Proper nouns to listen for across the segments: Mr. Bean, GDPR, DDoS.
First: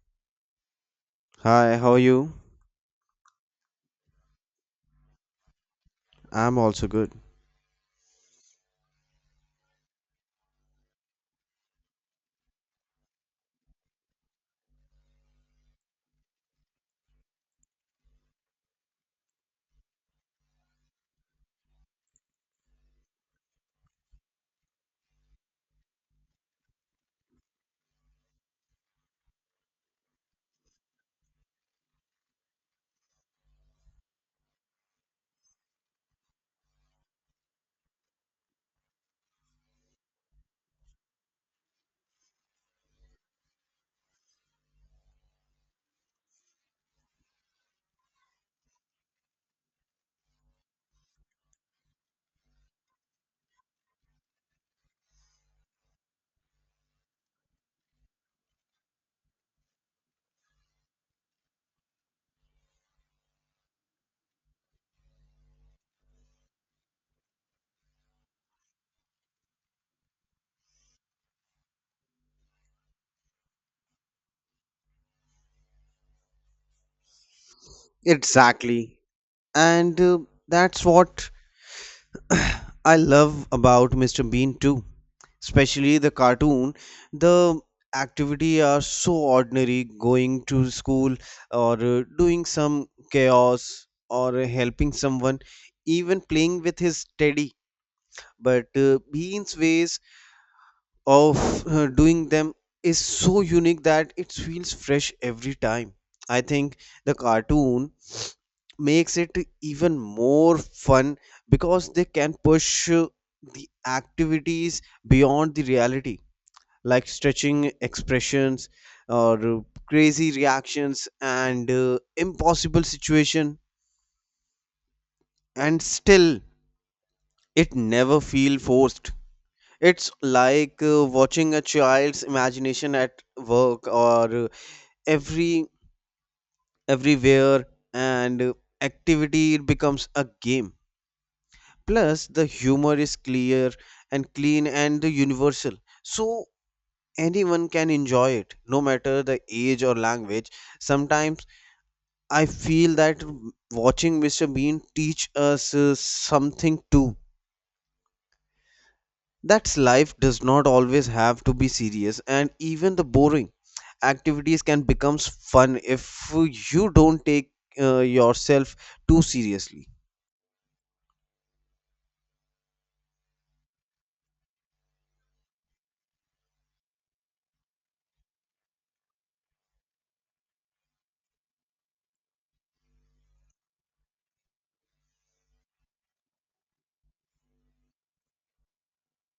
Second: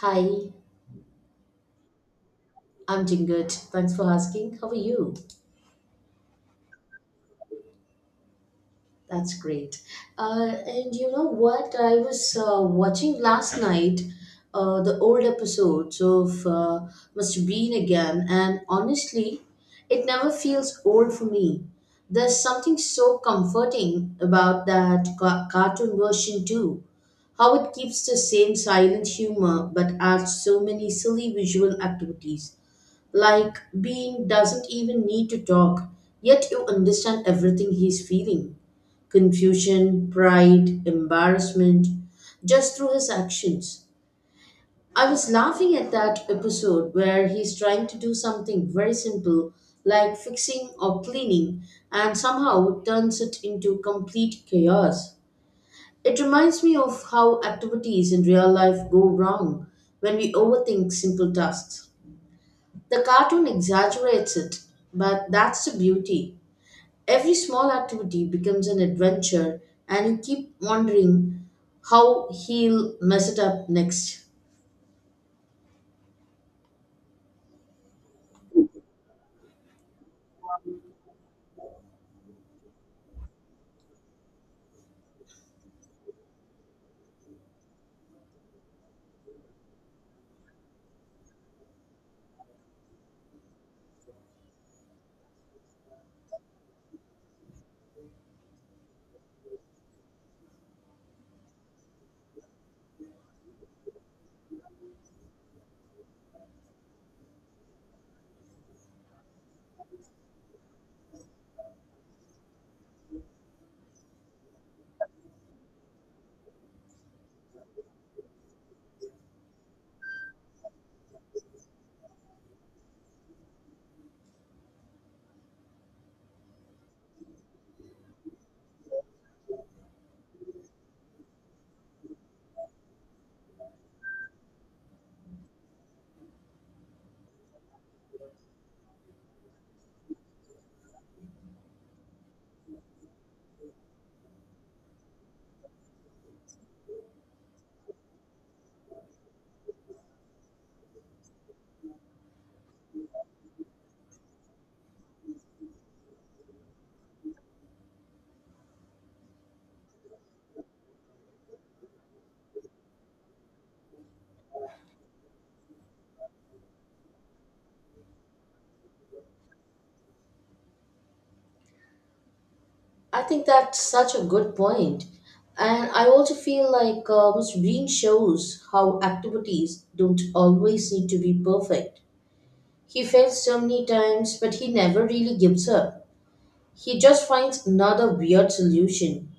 Hi, Hi, how are you? I'm doing good. Thanks for asking. How are you? I'm also good. That's great. And you know what? I was watching last night the old episodes of Must Bean again, and honestly, it never feels old for me. There's something so comforting about that cartoon version, too. How it keeps the same silent humor but adds so many silly visual activities. Like being doesn't even need to talk, yet you understand everything he's feeling, confusion, pride, embarrassment, just through his actions. I was laughing at that episode where he's trying to do something very simple, like fixing or cleaning, and somehow turns it into complete chaos. It reminds me of how activities in real life go wrong when we overthink simple tasks. The cartoon exaggerates it, but that's the beauty. Every small activity becomes an adventure, and you keep wondering how he'll mess it up next. Exactly. And that's what I love about Mr. Bean too. Especially the cartoon. The activity are so ordinary, going to school or doing some chaos or helping someone, even playing with his teddy. But Bean's ways of doing them is so unique that it feels fresh every time. I think the cartoon makes it even more fun because they can push the activities beyond the reality, like stretching expressions or crazy reactions and impossible situation, and still it never feel forced. It's like watching a child's imagination at work, or every everywhere and activity becomes a game. Plus, the humor is clear and clean and the universal, so anyone can enjoy it, no matter the age or language. Sometimes I feel that watching Mr. Bean teach us something too, that life does not always have to be serious, and even the boring activities can become fun if you don't take yourself too seriously. I think that's such a good point. And I also feel like Mr. Bean shows how activities don't always need to be perfect. He fails so many times, but he never really gives up. He just finds another weird solution.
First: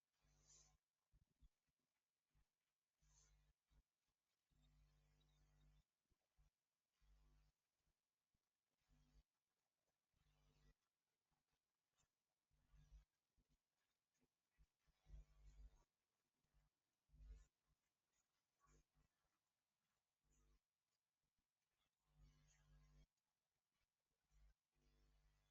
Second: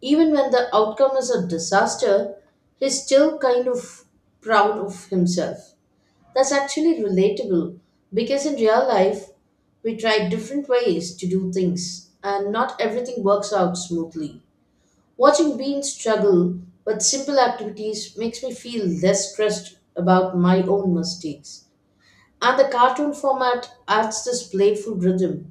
Even when the outcome is a disaster, he's still kind of proud of himself. That's actually relatable because in real life, we try different ways to do things and not everything works out smoothly. Watching Bean struggle with simple activities makes me feel less stressed about my own mistakes. And the cartoon format adds this playful rhythm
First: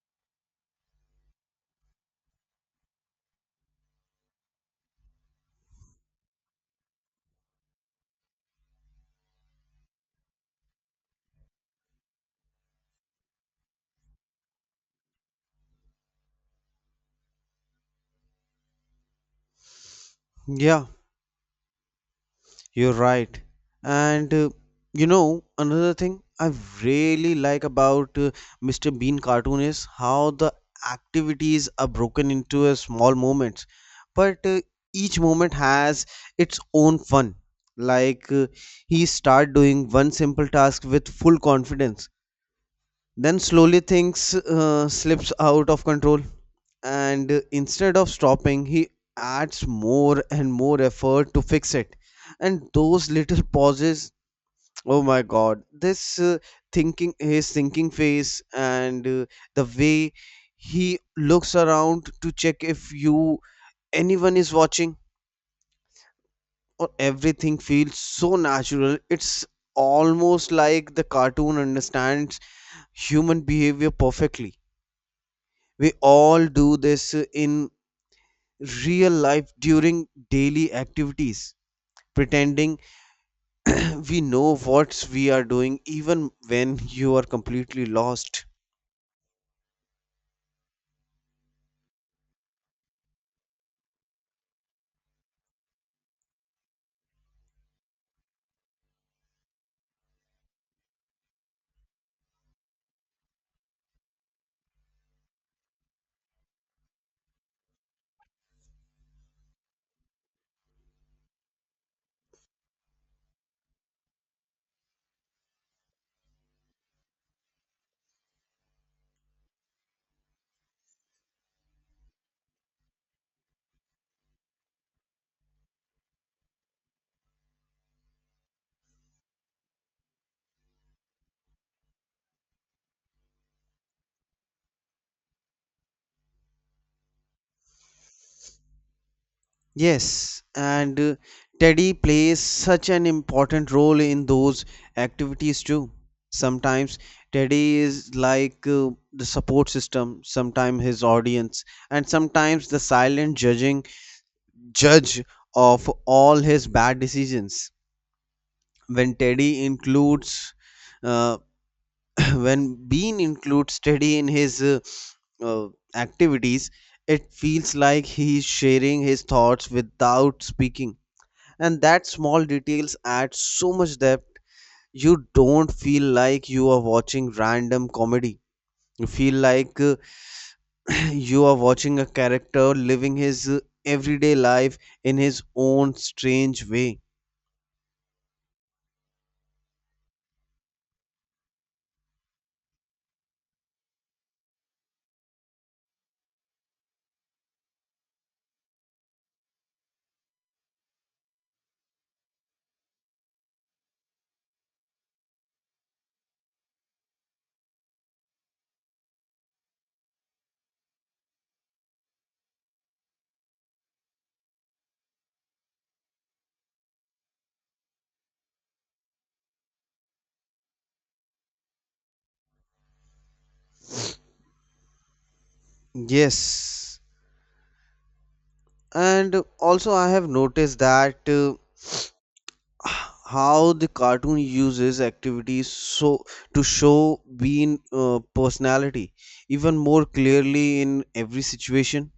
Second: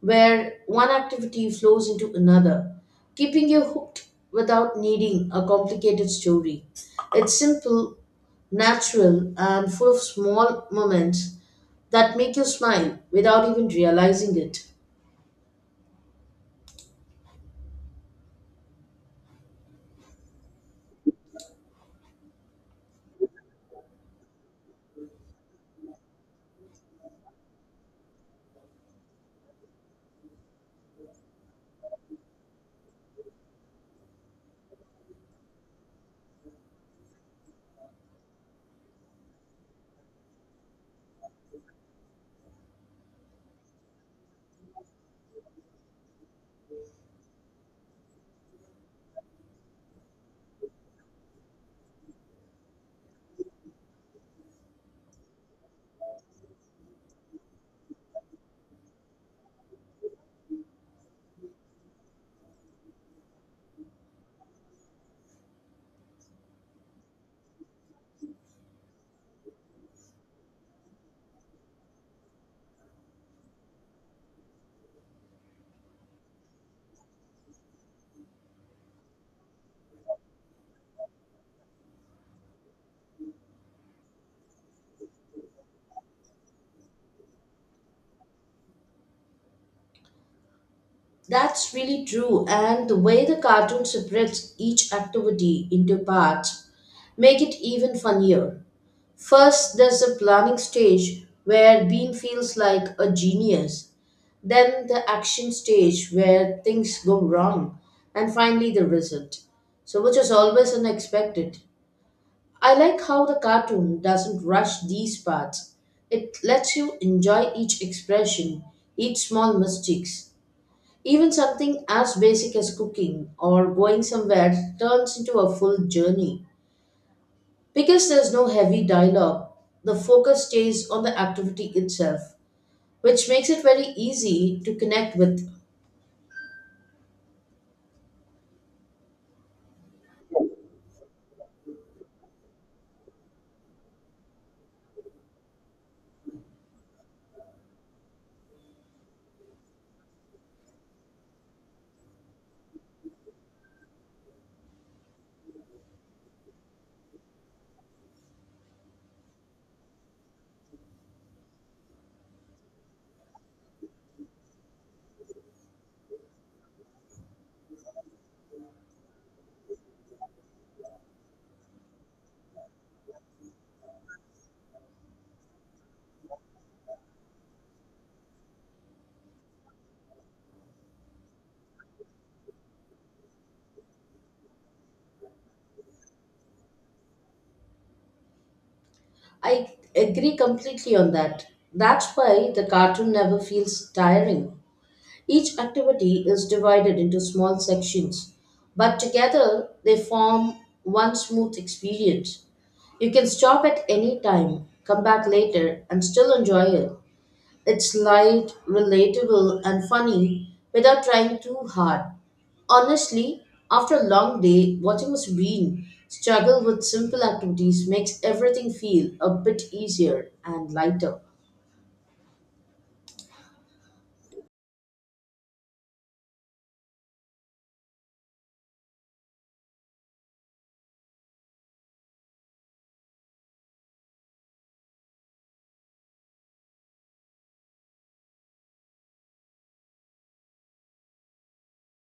where one activity flows into another, keeping you hooked without needing a complicated story. It's simple, natural, and full of small moments that make you smile without even realizing it. Yeah, you're right. And uh, another thing I really like about Mr. Bean cartoon is how the activities are broken into a small moments, but each moment has its own fun. Like uh, he start doing one simple task with full confidence, then slowly things slips out of control, and instead of stopping he adds more and more effort to fix it. And those little pauses, oh my god, this thinking his thinking face, and the way he looks around to check if you anyone is watching, or everything feels so natural. It's almost like the cartoon understands human behavior perfectly. We all do this in real life during daily activities, pretending we know what we are doing even when you are completely lost. That's really true, and the way the cartoon separates each activity into parts make it even funnier. First, there's the planning stage where Bean feels like a genius, then the action stage where things go wrong, and finally the result. So, which is always unexpected. I like how the cartoon doesn't rush these parts. It lets you enjoy each expression, each small mistakes. Even something as basic as cooking or going somewhere turns into a full journey. Because there's no heavy dialogue, the focus stays on the activity itself, which makes it very easy to connect with. Yes, and Teddy plays such an important role in those activities too. Sometimes Teddy is like the support system, sometimes his audience, and sometimes the silent judging judge of all his bad decisions. When Teddy includes uh, when Bean includes study in his uh, activities, it feels like he's sharing his thoughts without speaking. And that small details add so much depth. You don't feel like you are watching random comedy. You feel like you are watching a character living his everyday life in his own strange way. I agree completely on that. That's why the cartoon never feels tiring. Each activity is divided into small sections, but together they form one smooth experience. You can stop at any time, come back later, and still enjoy it. It's light, relatable, and funny without trying too hard. Honestly, after a long day, watching a screen struggle with simple activities makes everything feel a bit easier and lighter. Yes. And also, I have noticed that. How the cartoon uses activities so to show Bean personality even more clearly in every situation.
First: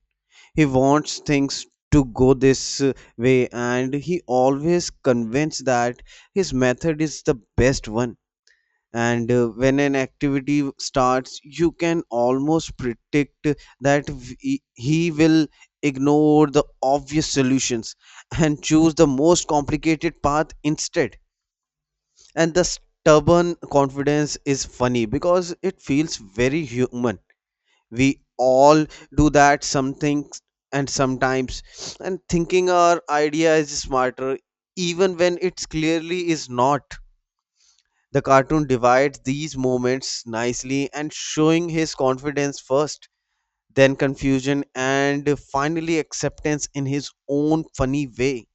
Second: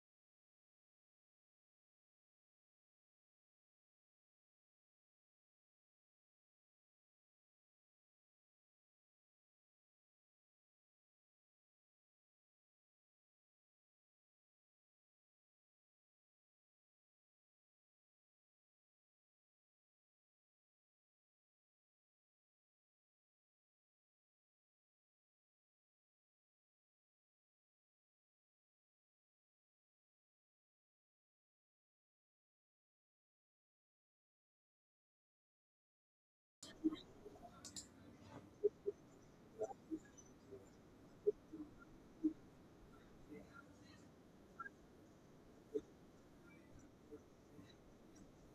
He wants things to go this way, and he always convinced that his method is the best one. And when an activity starts, you can almost predict that he will ignore the obvious solutions and choose the most complicated path instead. And the stubborn confidence is funny because it feels very human. We all do that something, and sometimes and thinking our idea is smarter even when it clearly is not. The cartoon divides these moments nicely and showing his confidence first, then confusion, and finally acceptance in his own funny way.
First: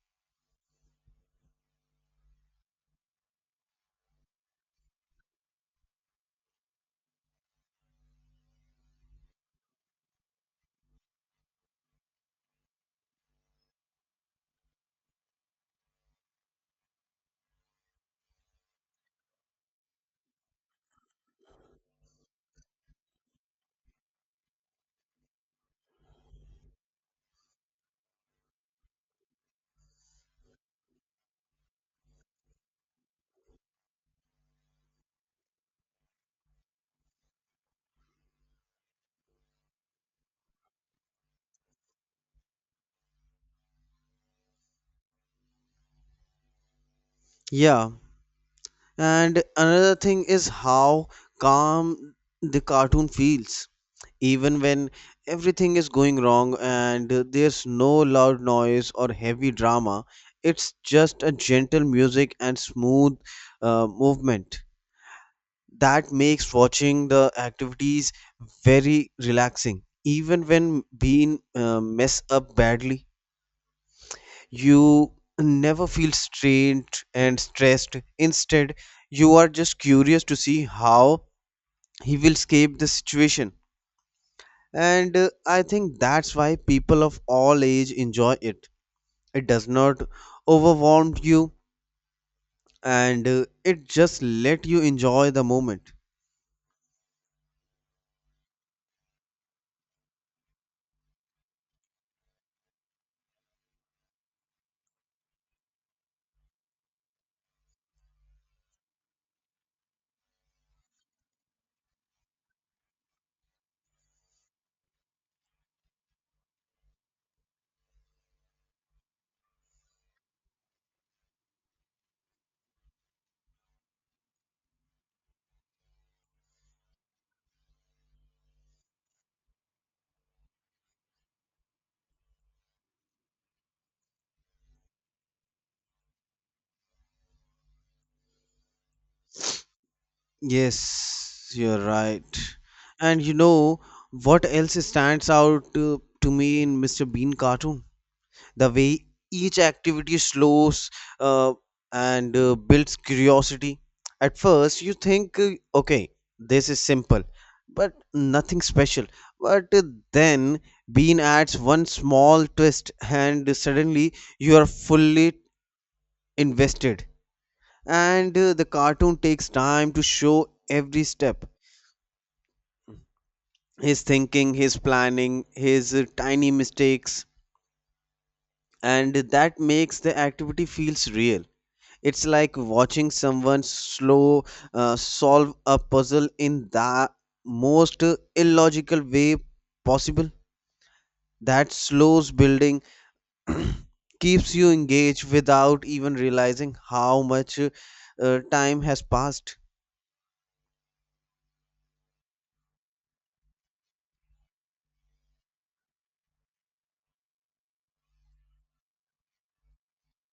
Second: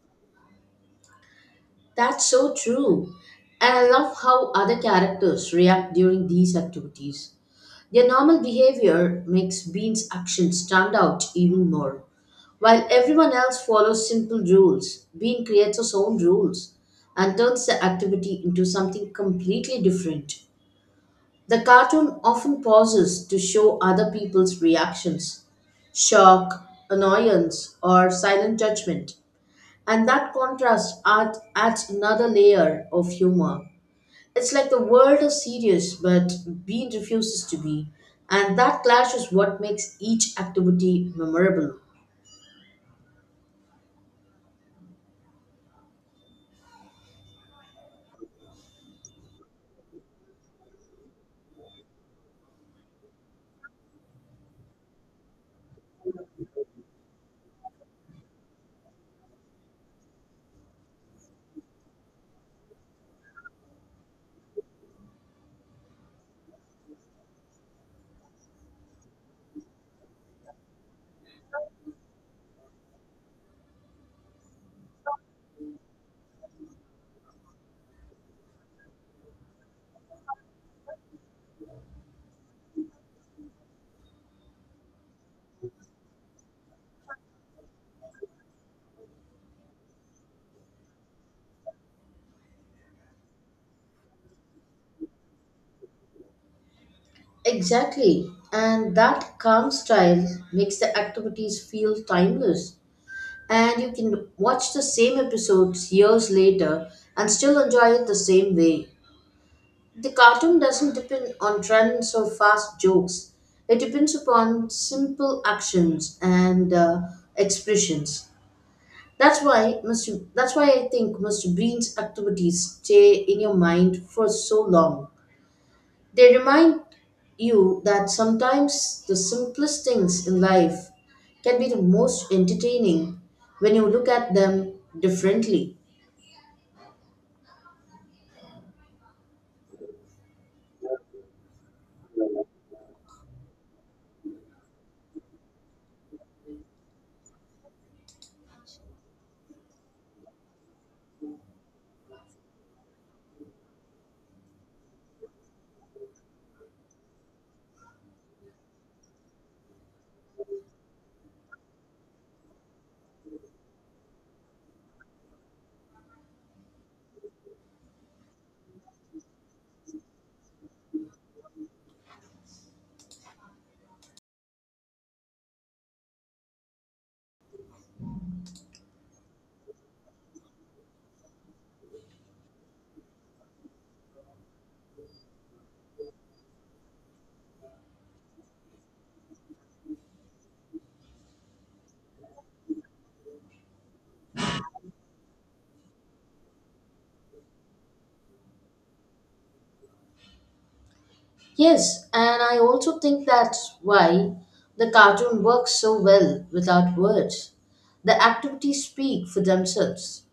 That's so true. And I love how other characters react during these activities. Their normal behavior makes Bean's actions stand out even more. While everyone else follows simple rules, Bean creates his own rules and turns the activity into something completely different. The cartoon often pauses to show other people's reactions, shock, annoyance, or silent judgment. And that adds another layer of humor. It's like the world is serious, but Bean refuses to be. And that clash is what makes each activity memorable. Yeah, and another thing is how calm the cartoon feels, even when everything is going wrong, and there's no loud noise or heavy drama. It's just a gentle music and smooth movement that makes watching the activities very relaxing. Even when being mess up badly, you never feel strained and stressed. Instead, you are just curious to see how he will escape the situation, and I think that's why people of all age enjoy it. It does not overwhelm you, and it just let you enjoy the moment. Exactly. And that calm style makes the activities feel timeless. And you can watch the same episodes years later and still enjoy it the same way. The cartoon doesn't depend on trends or fast jokes, it depends upon simple actions and expressions. That's why I think Mr. Bean's activities stay in your mind for so long. They remind you that sometimes the simplest things in life can be the most entertaining when you look at them differently. Yes, you're right. And you know what else stands out to me in Mr. Bean cartoon? The way each activity slows uh, and builds curiosity. At first, you think, okay, this is simple, but nothing special. But then, Bean adds one small twist, and suddenly you are fully invested. And the cartoon takes time to show every step, his thinking, his planning, his tiny mistakes, and that makes the activity feels real. It's like watching someone slow solve a puzzle in the most illogical way possible. That slows building keeps you engaged without even realizing how much time has passed. Yes, and I also think that's why the cartoon works so well without words. The activities speak for themselves.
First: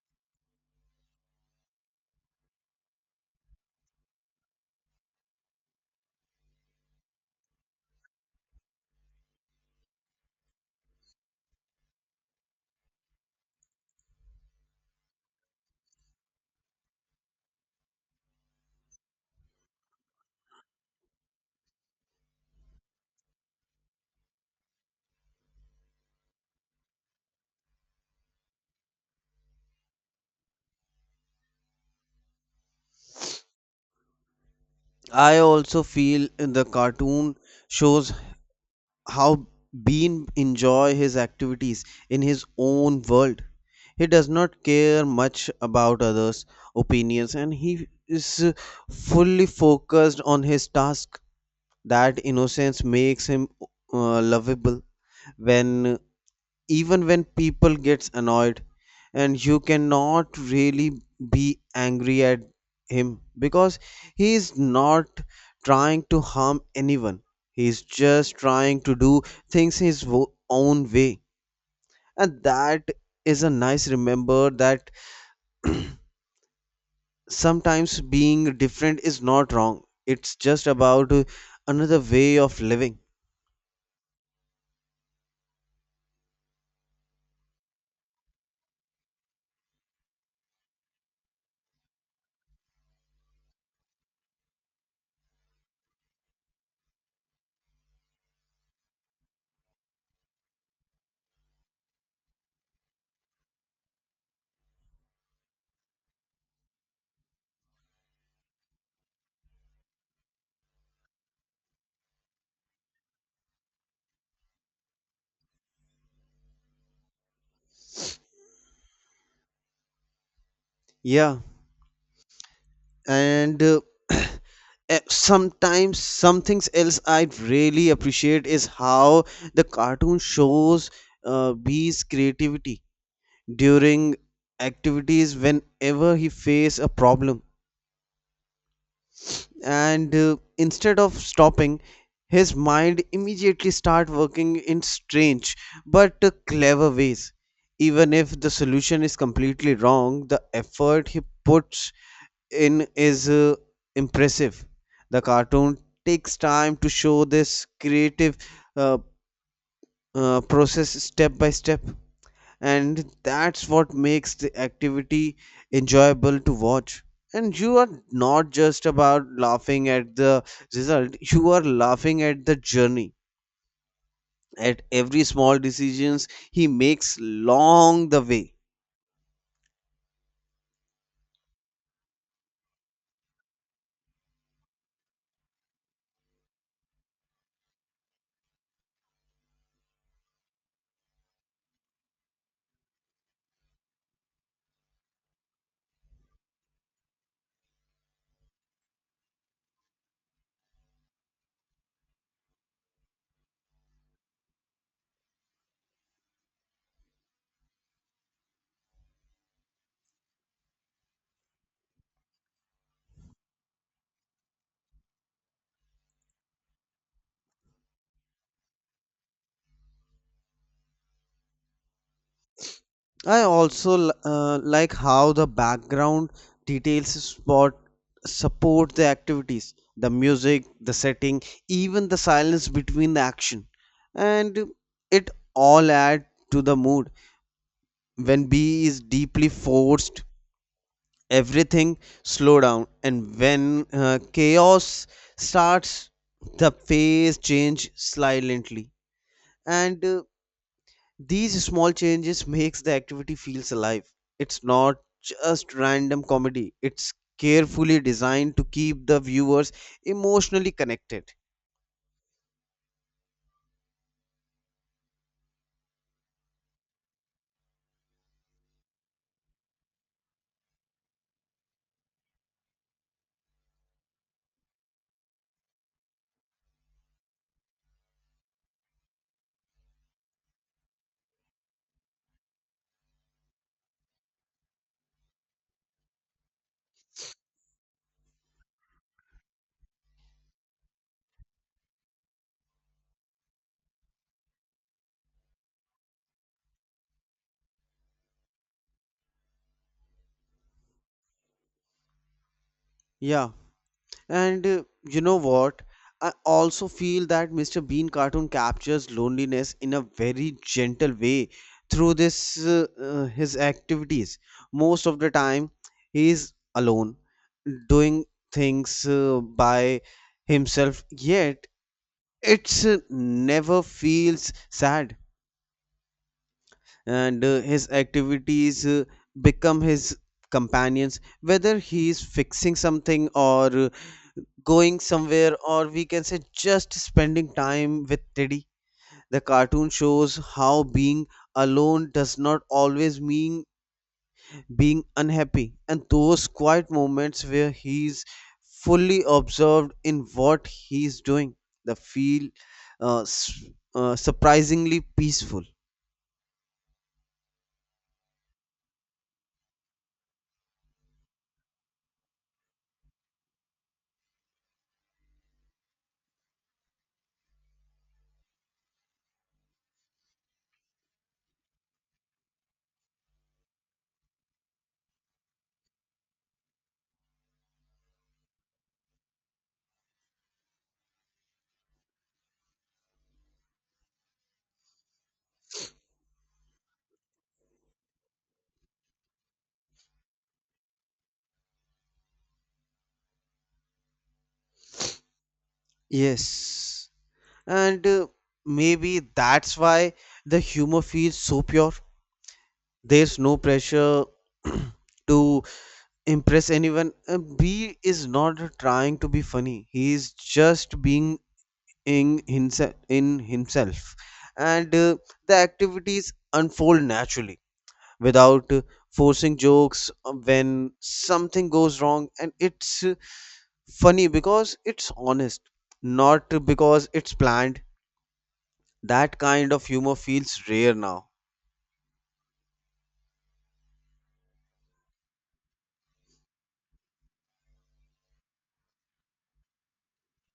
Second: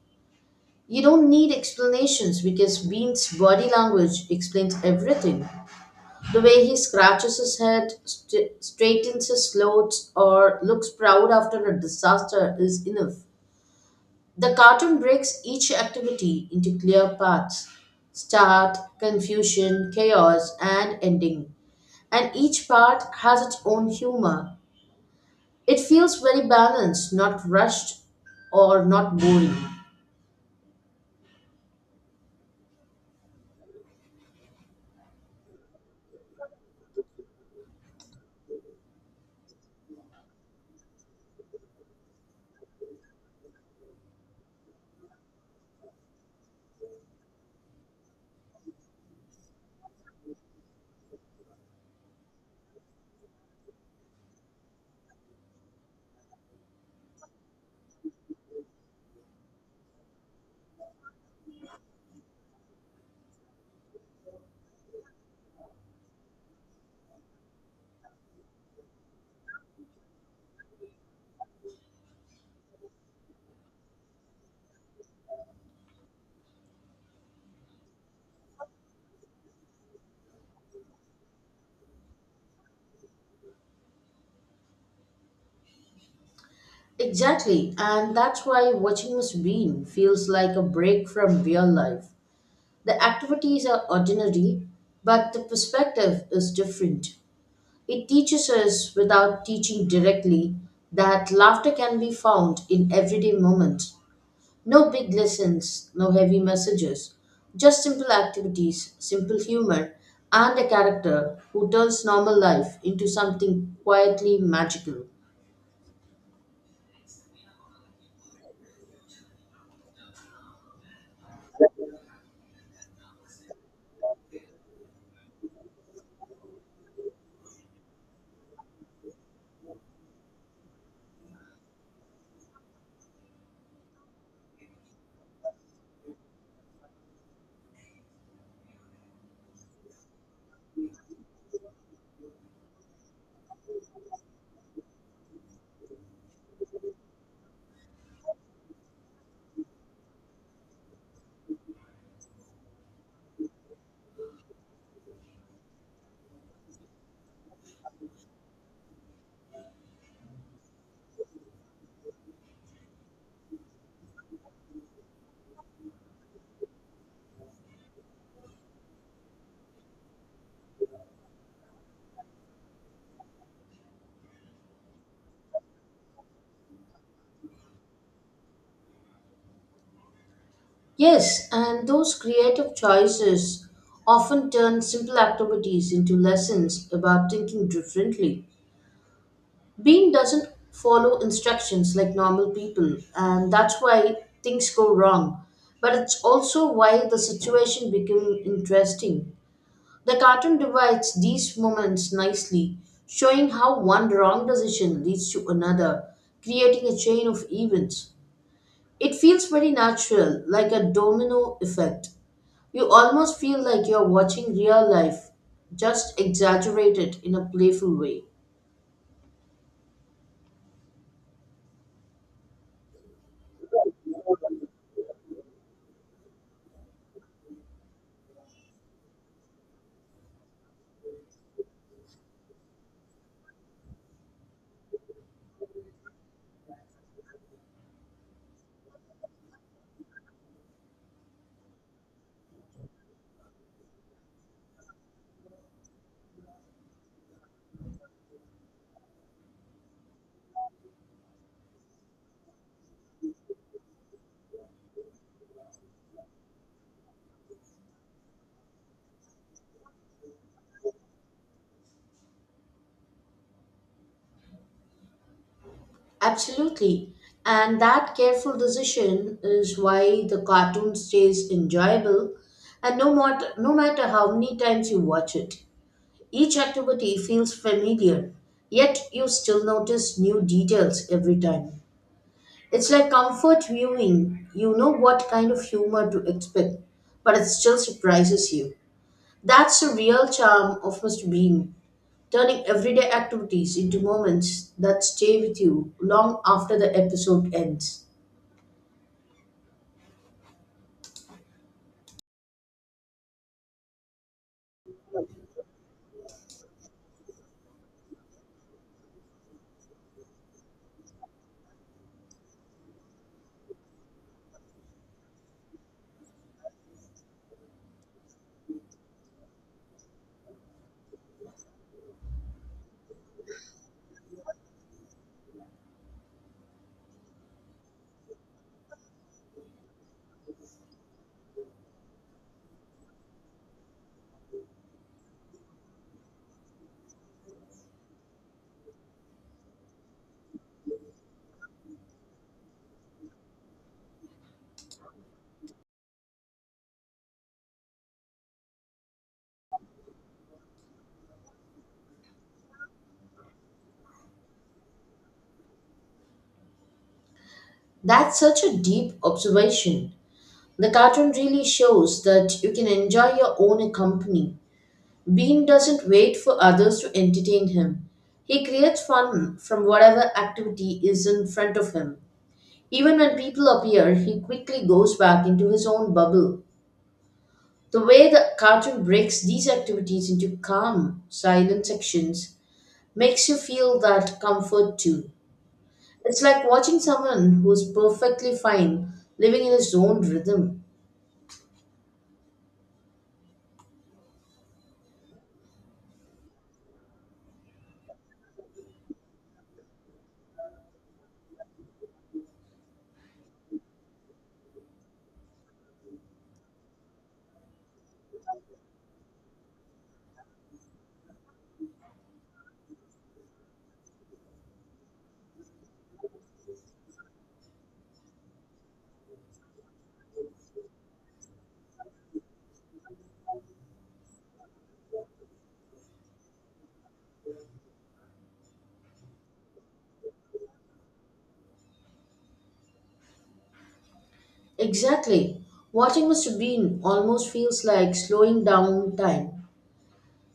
You don't need explanations because Bean's body language explains everything. The way he scratches his head, straightens his clothes, or looks proud after a disaster is enough. The cartoon breaks each activity into clear paths, start, confusion, chaos, and ending. And each part has its own humor. It feels very balanced, not rushed or not boring. I also feel the cartoon shows how Bean enjoy his activities in his own world. He does not care much about others' opinions, and he is fully focused on his task. That innocence makes him lovable. When even when people gets annoyed, and you cannot really be angry at him, because he is not trying to harm anyone, he is just trying to do things his own way. And that is a nice remember that sometimes being different is not wrong, it's just about another way of living. Exactly, and that's why watching Miss Bean feels like a break from real life. The activities are ordinary, but the perspective is different. It teaches us without teaching directly that laughter can be found in everyday moments. No big lessons, no heavy messages, just simple activities, simple humor, and a character who turns normal life into something quietly magical. Yeah, and sometimes some things else I really appreciate is how the cartoon shows B's creativity during activities. Whenever he face a problem, and instead of stopping, his mind immediately start working in strange but clever ways. Even if the solution is completely wrong, the effort he puts in is impressive. The cartoon takes time to show this creative uh, process step by step, and that's what makes the activity enjoyable to watch. And you are not just about laughing at the result, you are laughing at the journey, at every small decisions he makes long the way. Yes, and those creative choices often turn simple activities into lessons about thinking differently. Bean doesn't follow instructions like normal people, and that's why things go wrong. But it's also why the situation became interesting. The cartoon divides these moments nicely, showing how one wrong decision leads to another, creating a chain of events. It feels very natural, like a domino effect. You almost feel like you're watching real life, just exaggerated in a playful way. I also like how the background details spot support the activities, the music, the setting, even the silence between the action, and it all add to the mood. When B is deeply forced, everything slow down, and when chaos starts, the pace change silently, and these small changes makes the activity feels alive. It's not just random comedy. It's carefully designed to keep the viewers emotionally connected. Absolutely. And that careful decision is why the cartoon stays enjoyable and no matter how many times you watch it. Each activity feels familiar, yet you still notice new details every time. It's like comfort viewing. You know what kind of humor to expect, but it still surprises you. That's the real charm of Mr. Bean turning everyday activities into moments that stay with you long after the episode ends. Yeah, and you know what? I also feel that Mr. Bean cartoon captures loneliness in a very gentle way through this his activities. Most of the time, he is alone, doing things by himself. Yet it's never feels sad, and his activities become his companions, whether he is fixing something or going somewhere, or we can say just spending time with teddy. The cartoon shows how being alone does not always mean being unhappy, and those quiet moments where he's fully absorbed in what he's doing the feel uh, s- surprisingly peaceful. That's such a deep observation. The cartoon really shows that you can enjoy your own company. Bean doesn't wait for others to entertain him. He creates fun from whatever activity is in front of him. Even when people appear, he quickly goes back into his own bubble. The way the cartoon breaks these activities into calm, silent sections makes you feel that comfort too. It's like watching someone who's perfectly fine living in his own rhythm. Yes, and maybe that's why the humor feels so pure. There's no pressure to impress anyone. B is not trying to be funny, he is just being in himself, and the activities unfold naturally without forcing jokes. When something goes wrong, and it's funny because it's honest, not because it's planned. That kind of humor feels rare now. Exactly. Watching Mr. Bean almost feels like slowing down time.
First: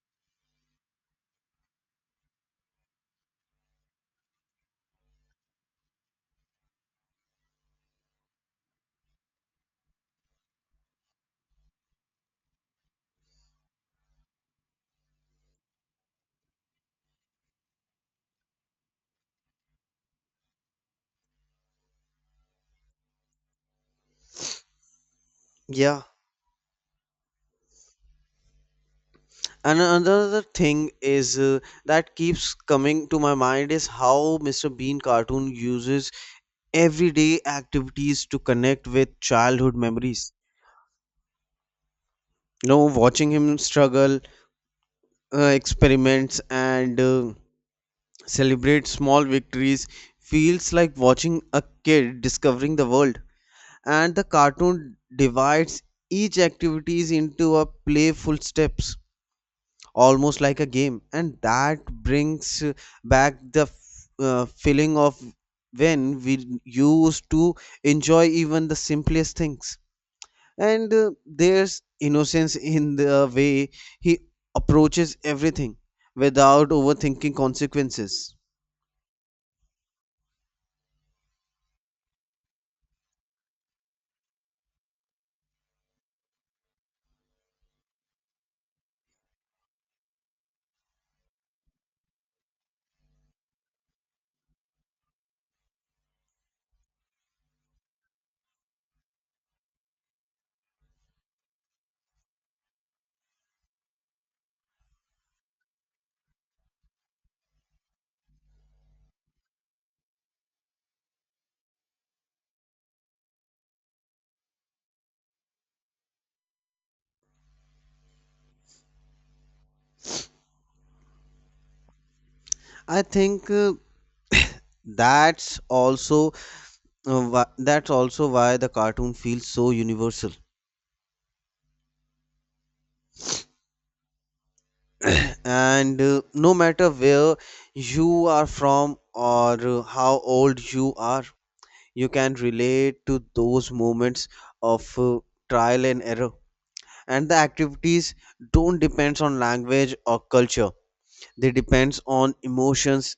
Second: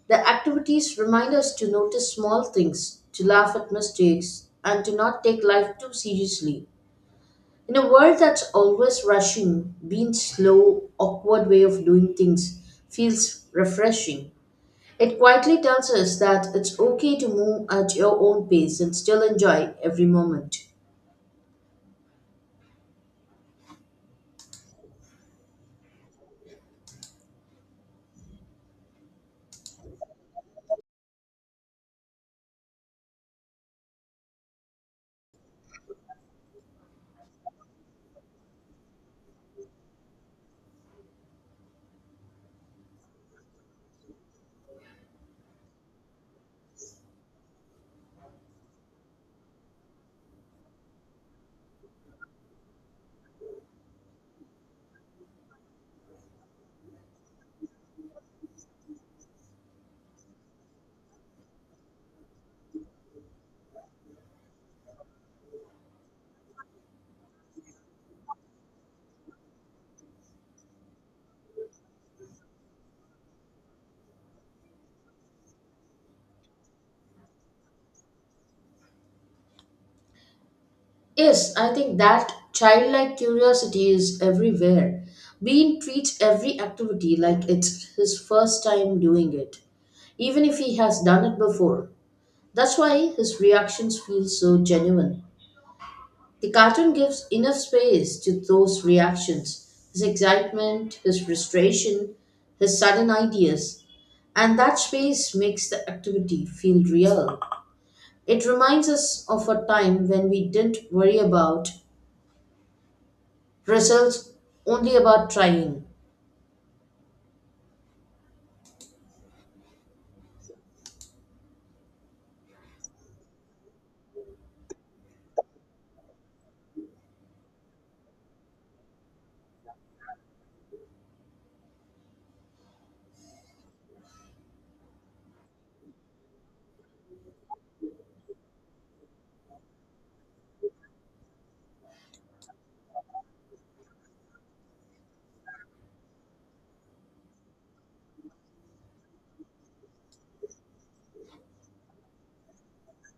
The activities remind us to notice small things, to laugh at mistakes, and to not take life too seriously. In a world that's always rushing, Bean's slow, awkward way of doing things feels refreshing. It quietly tells us that it's okay to move at your own pace and still enjoy every moment. Yeah, and another thing is that keeps coming to my mind is how Mr. Bean cartoon uses everyday activities to connect with childhood memories. No, watching him struggle, experiments, and celebrate small victories feels like watching a kid discovering the world. And the cartoon divides each activities into a playful steps, almost like a game, and that brings back the feeling of when we used to enjoy even the simplest things. And there's innocence in the way he approaches everything without overthinking consequences. Yes, I think that childlike curiosity is everywhere. Bean treats every activity like it's his first time doing it, even if he has done it before. That's why his reactions feel so genuine. The cartoon gives enough space to those reactions, his excitement, his frustration, his sudden ideas. And that space makes the activity feel real. It reminds us of a time when we didn't worry about results, only about trying. I think that's also that's also why the cartoon feels so universal, and no matter where you are from, or how old you are, you can relate to those moments of trial and error. And the activities don't depend on language or culture, they depends on emotions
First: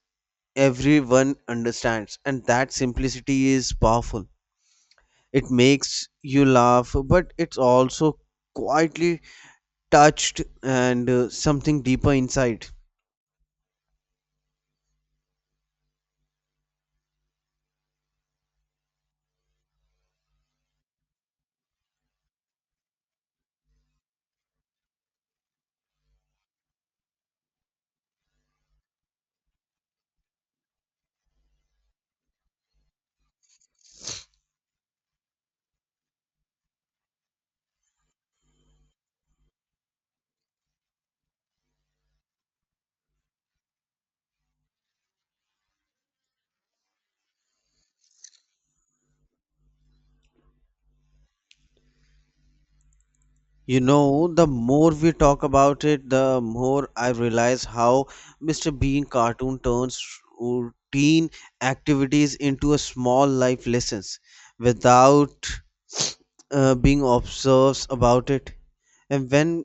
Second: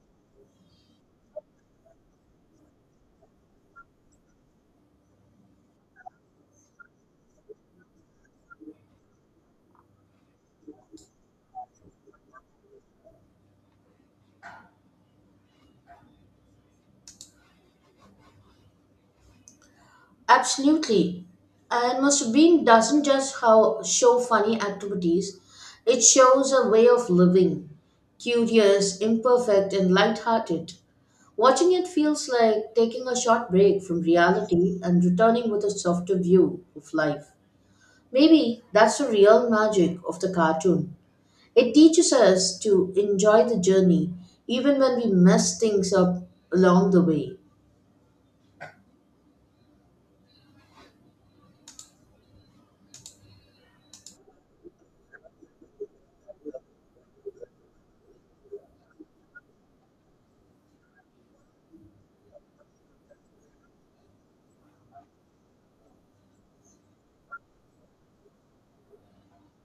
everyone understands, and that simplicity is powerful. It makes you laugh, but it's also quietly touched and something deeper inside. Absolutely. And Mr. Bean doesn't just how show funny activities, it shows a way of living, curious, imperfect, and lighthearted. Watching it feels like taking a short break from reality and returning with a softer view of life. Maybe that's the real magic of the cartoon. It teaches us to enjoy the journey even when we mess things up along the way. You know, the more we talk about it, the more I realize how Mr. Bean cartoon turns routine activities into a small life lessons without being observed about it. And when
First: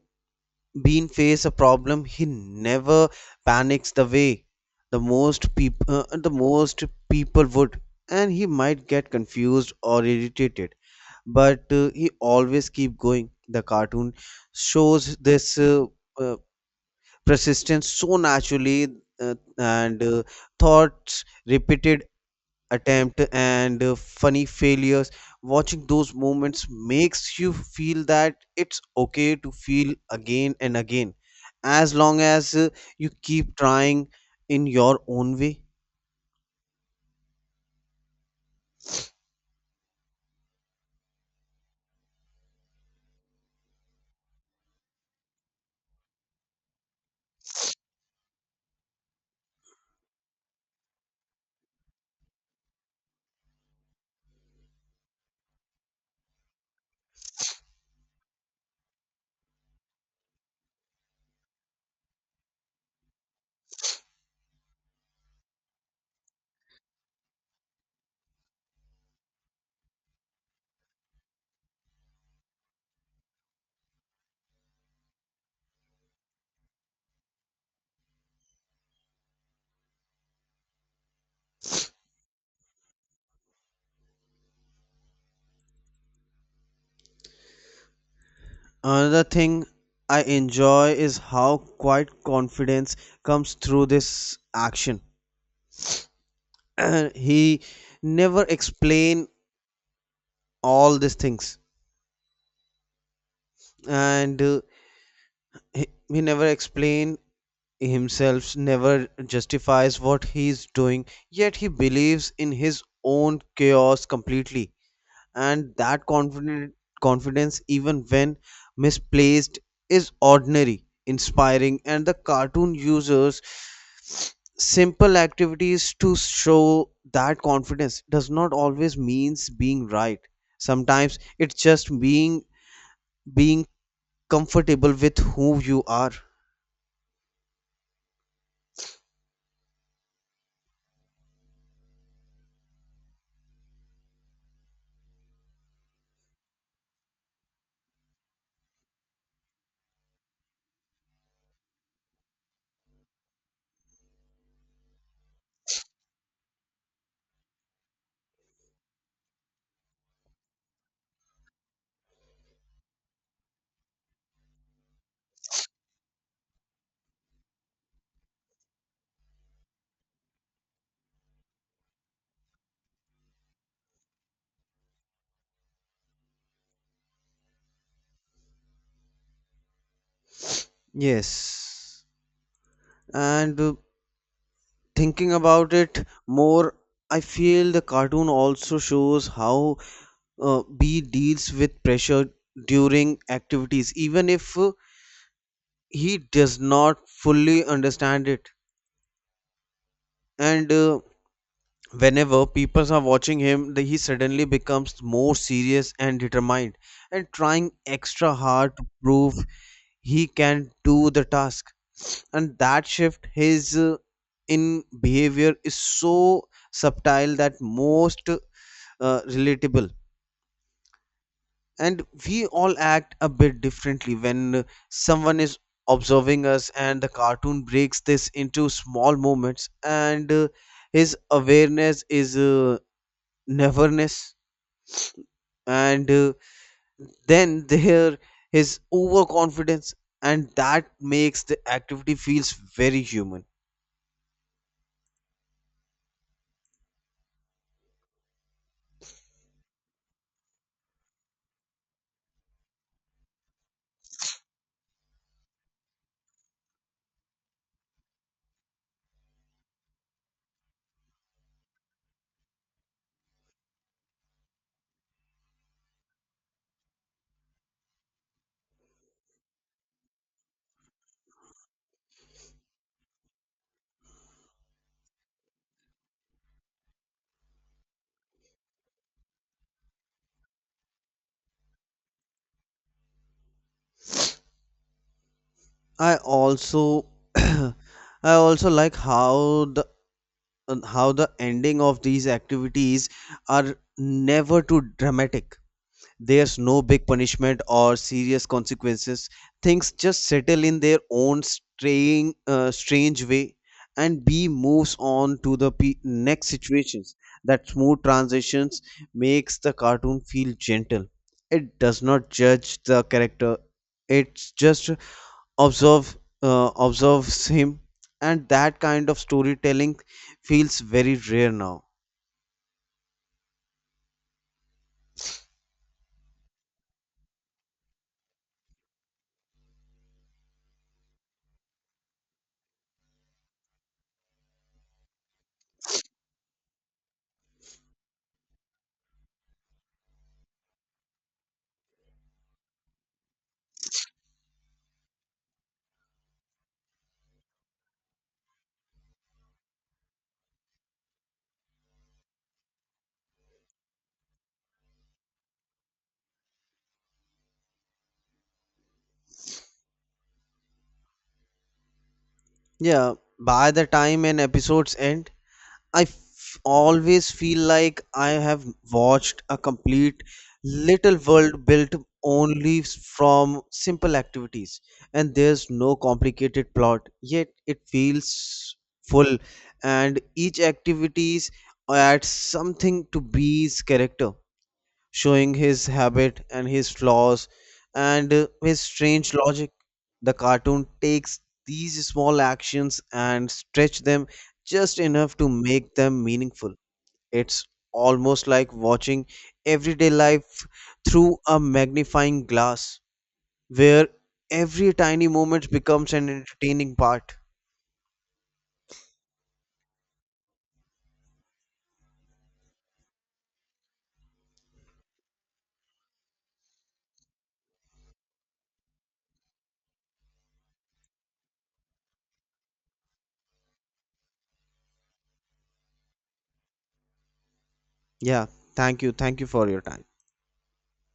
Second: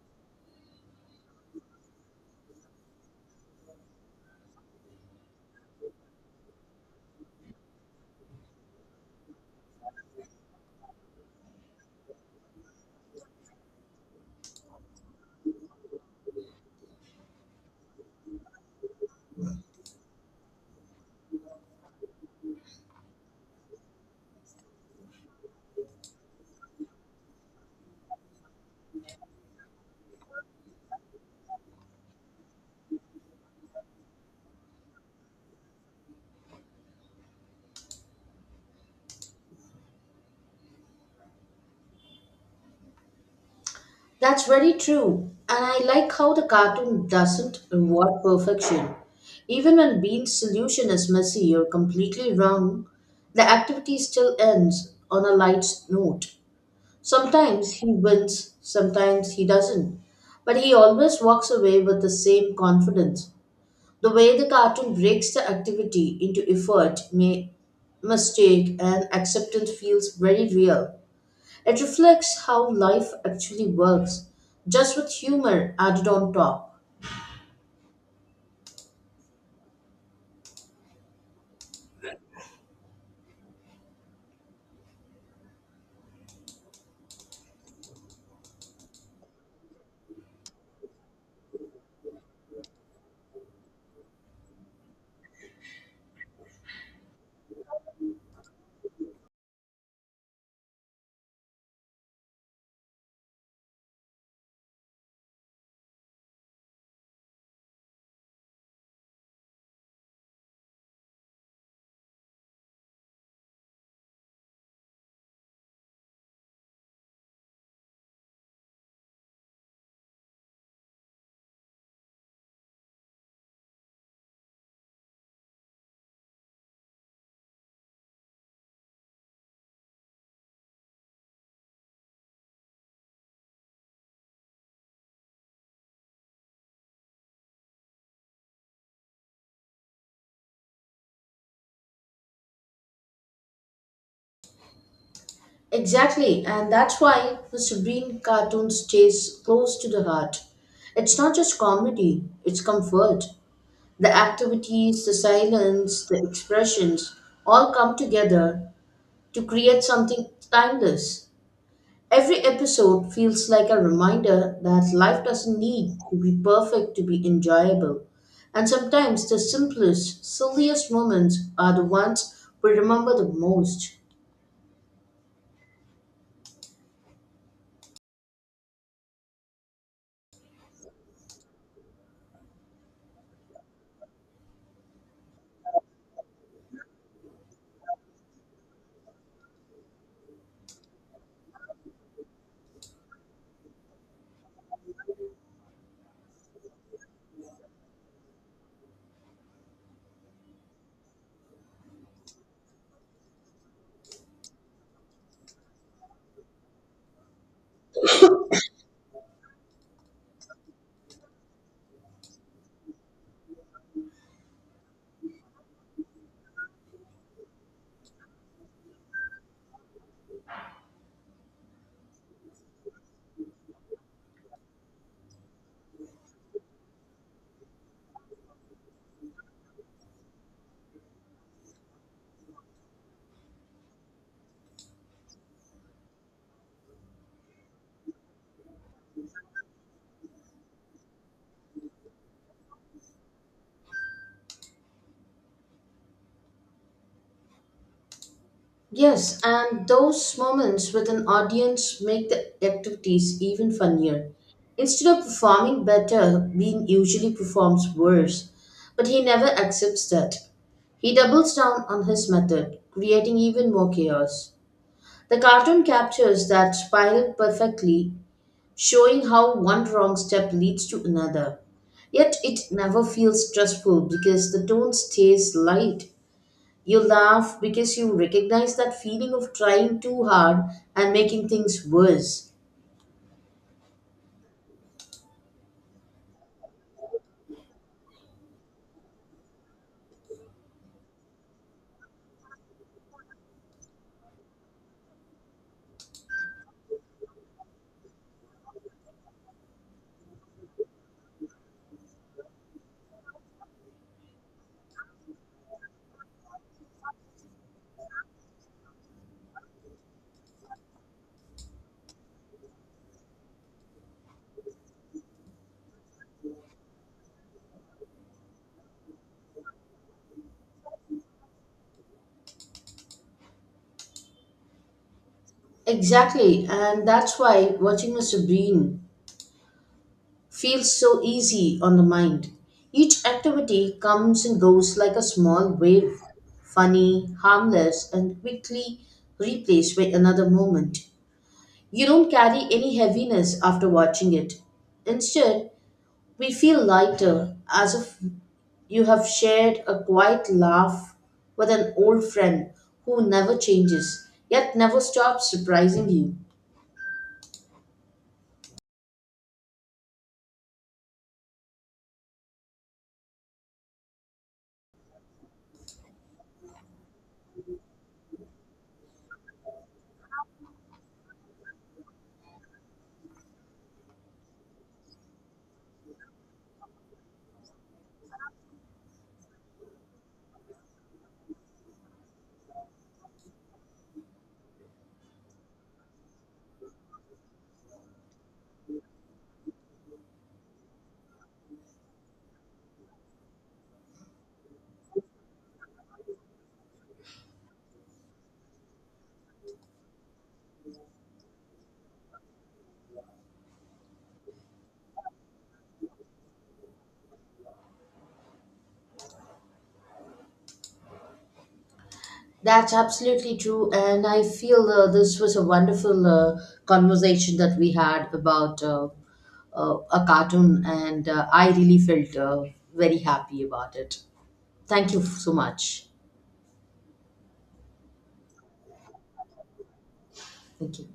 Bean face a problem, he never panics the way the most people would, and he might get confused or irritated, but he always keep going. The cartoon shows this uh, persistence so naturally, and thoughts repeated attempt, and funny failures. Watching those moments makes you feel that it's okay to feel again and again, as long as you keep trying in your own way. That's very true, and I like how the cartoon doesn't reward perfection. Even when Bean's solution is messy or completely wrong, the activity still ends on a light note. Sometimes he wins, sometimes he doesn't. But he always walks away with the same confidence. The way the cartoon breaks the activity into effort, mistake, and acceptance feels very real. It reflects how life actually works, just with humor added on top. Another thing I enjoy is how quiet confidence comes through this action. He never explain all these things and he, he never explain himself, never justifies what he is doing, yet he believes in his own chaos completely. And that confidence, even when misplaced, is ordinary, inspiring, and the cartoon uses simple activities to show that confidence does not always means being right. Sometimes it's just being comfortable with who you are. Exactly, and that's why the Sabrine cartoon stays close to the heart. It's not just comedy, it's comfort. The activities, the silence, the expressions all come together to create something timeless. Every episode feels like a reminder that life doesn't need to be perfect to be enjoyable. And sometimes the simplest, silliest moments are the ones we remember the most. Yes. And thinking about it more, I feel the cartoon also shows how B deals with pressure during activities, even if he does not fully understand it. And whenever people are watching him, he suddenly becomes more serious and determined, and trying extra hard to prove he can do the task. And that shift, his in behavior, is so subtle that most relatable. And we all act a bit differently when someone is observing us, and the cartoon breaks this into small moments, and his awareness is neverness, and then there his overconfidence, and that makes the activity feels very human. Yes, and those moments with an audience make the activities even funnier. Instead of performing better, Bean usually performs worse, but he never accepts that. He doubles down on his method, creating even more chaos. The cartoon captures that spiral perfectly, showing how one wrong step leads to another. Yet it never feels stressful because the tone stays light, you laugh because you recognize that feeling of trying too hard and making things worse. I also I also like how on how the ending of these activities are never too dramatic. There's no big punishment or serious consequences. Things just settle in their own strange way, and B moves on to the next situations. That smooth transitions makes the cartoon feel gentle. It does not judge the character. It just observe observes him, and that kind of storytelling feels very rare now. Exactly, and that's why watching Mr. Bean feels so easy on the mind. Each activity comes and goes like a small wave, funny, harmless, and quickly replaced by another moment. You don't carry any heaviness after watching it. Instead, we feel lighter, as if you have shared a quiet laugh with an old friend who never changes, yet never stops surprising you. Yeah, by the time an episode's end, I always feel like I have watched a complete little world built only from simple activities. And there's no complicated plot, yet it feels full, and each activities adds something to B's character, showing his habit and his flaws, and his strange logic. The cartoon takes these small actions and stretch them just enough to make them meaningful. It's almost like watching everyday life through a magnifying glass, where every tiny moment becomes an entertaining part. That's absolutely true, and I feel this was a wonderful conversation that we had about a cartoon, and I really felt very happy about it. Thank you so much. Yeah, thank you. Thank you for your time. Thank you.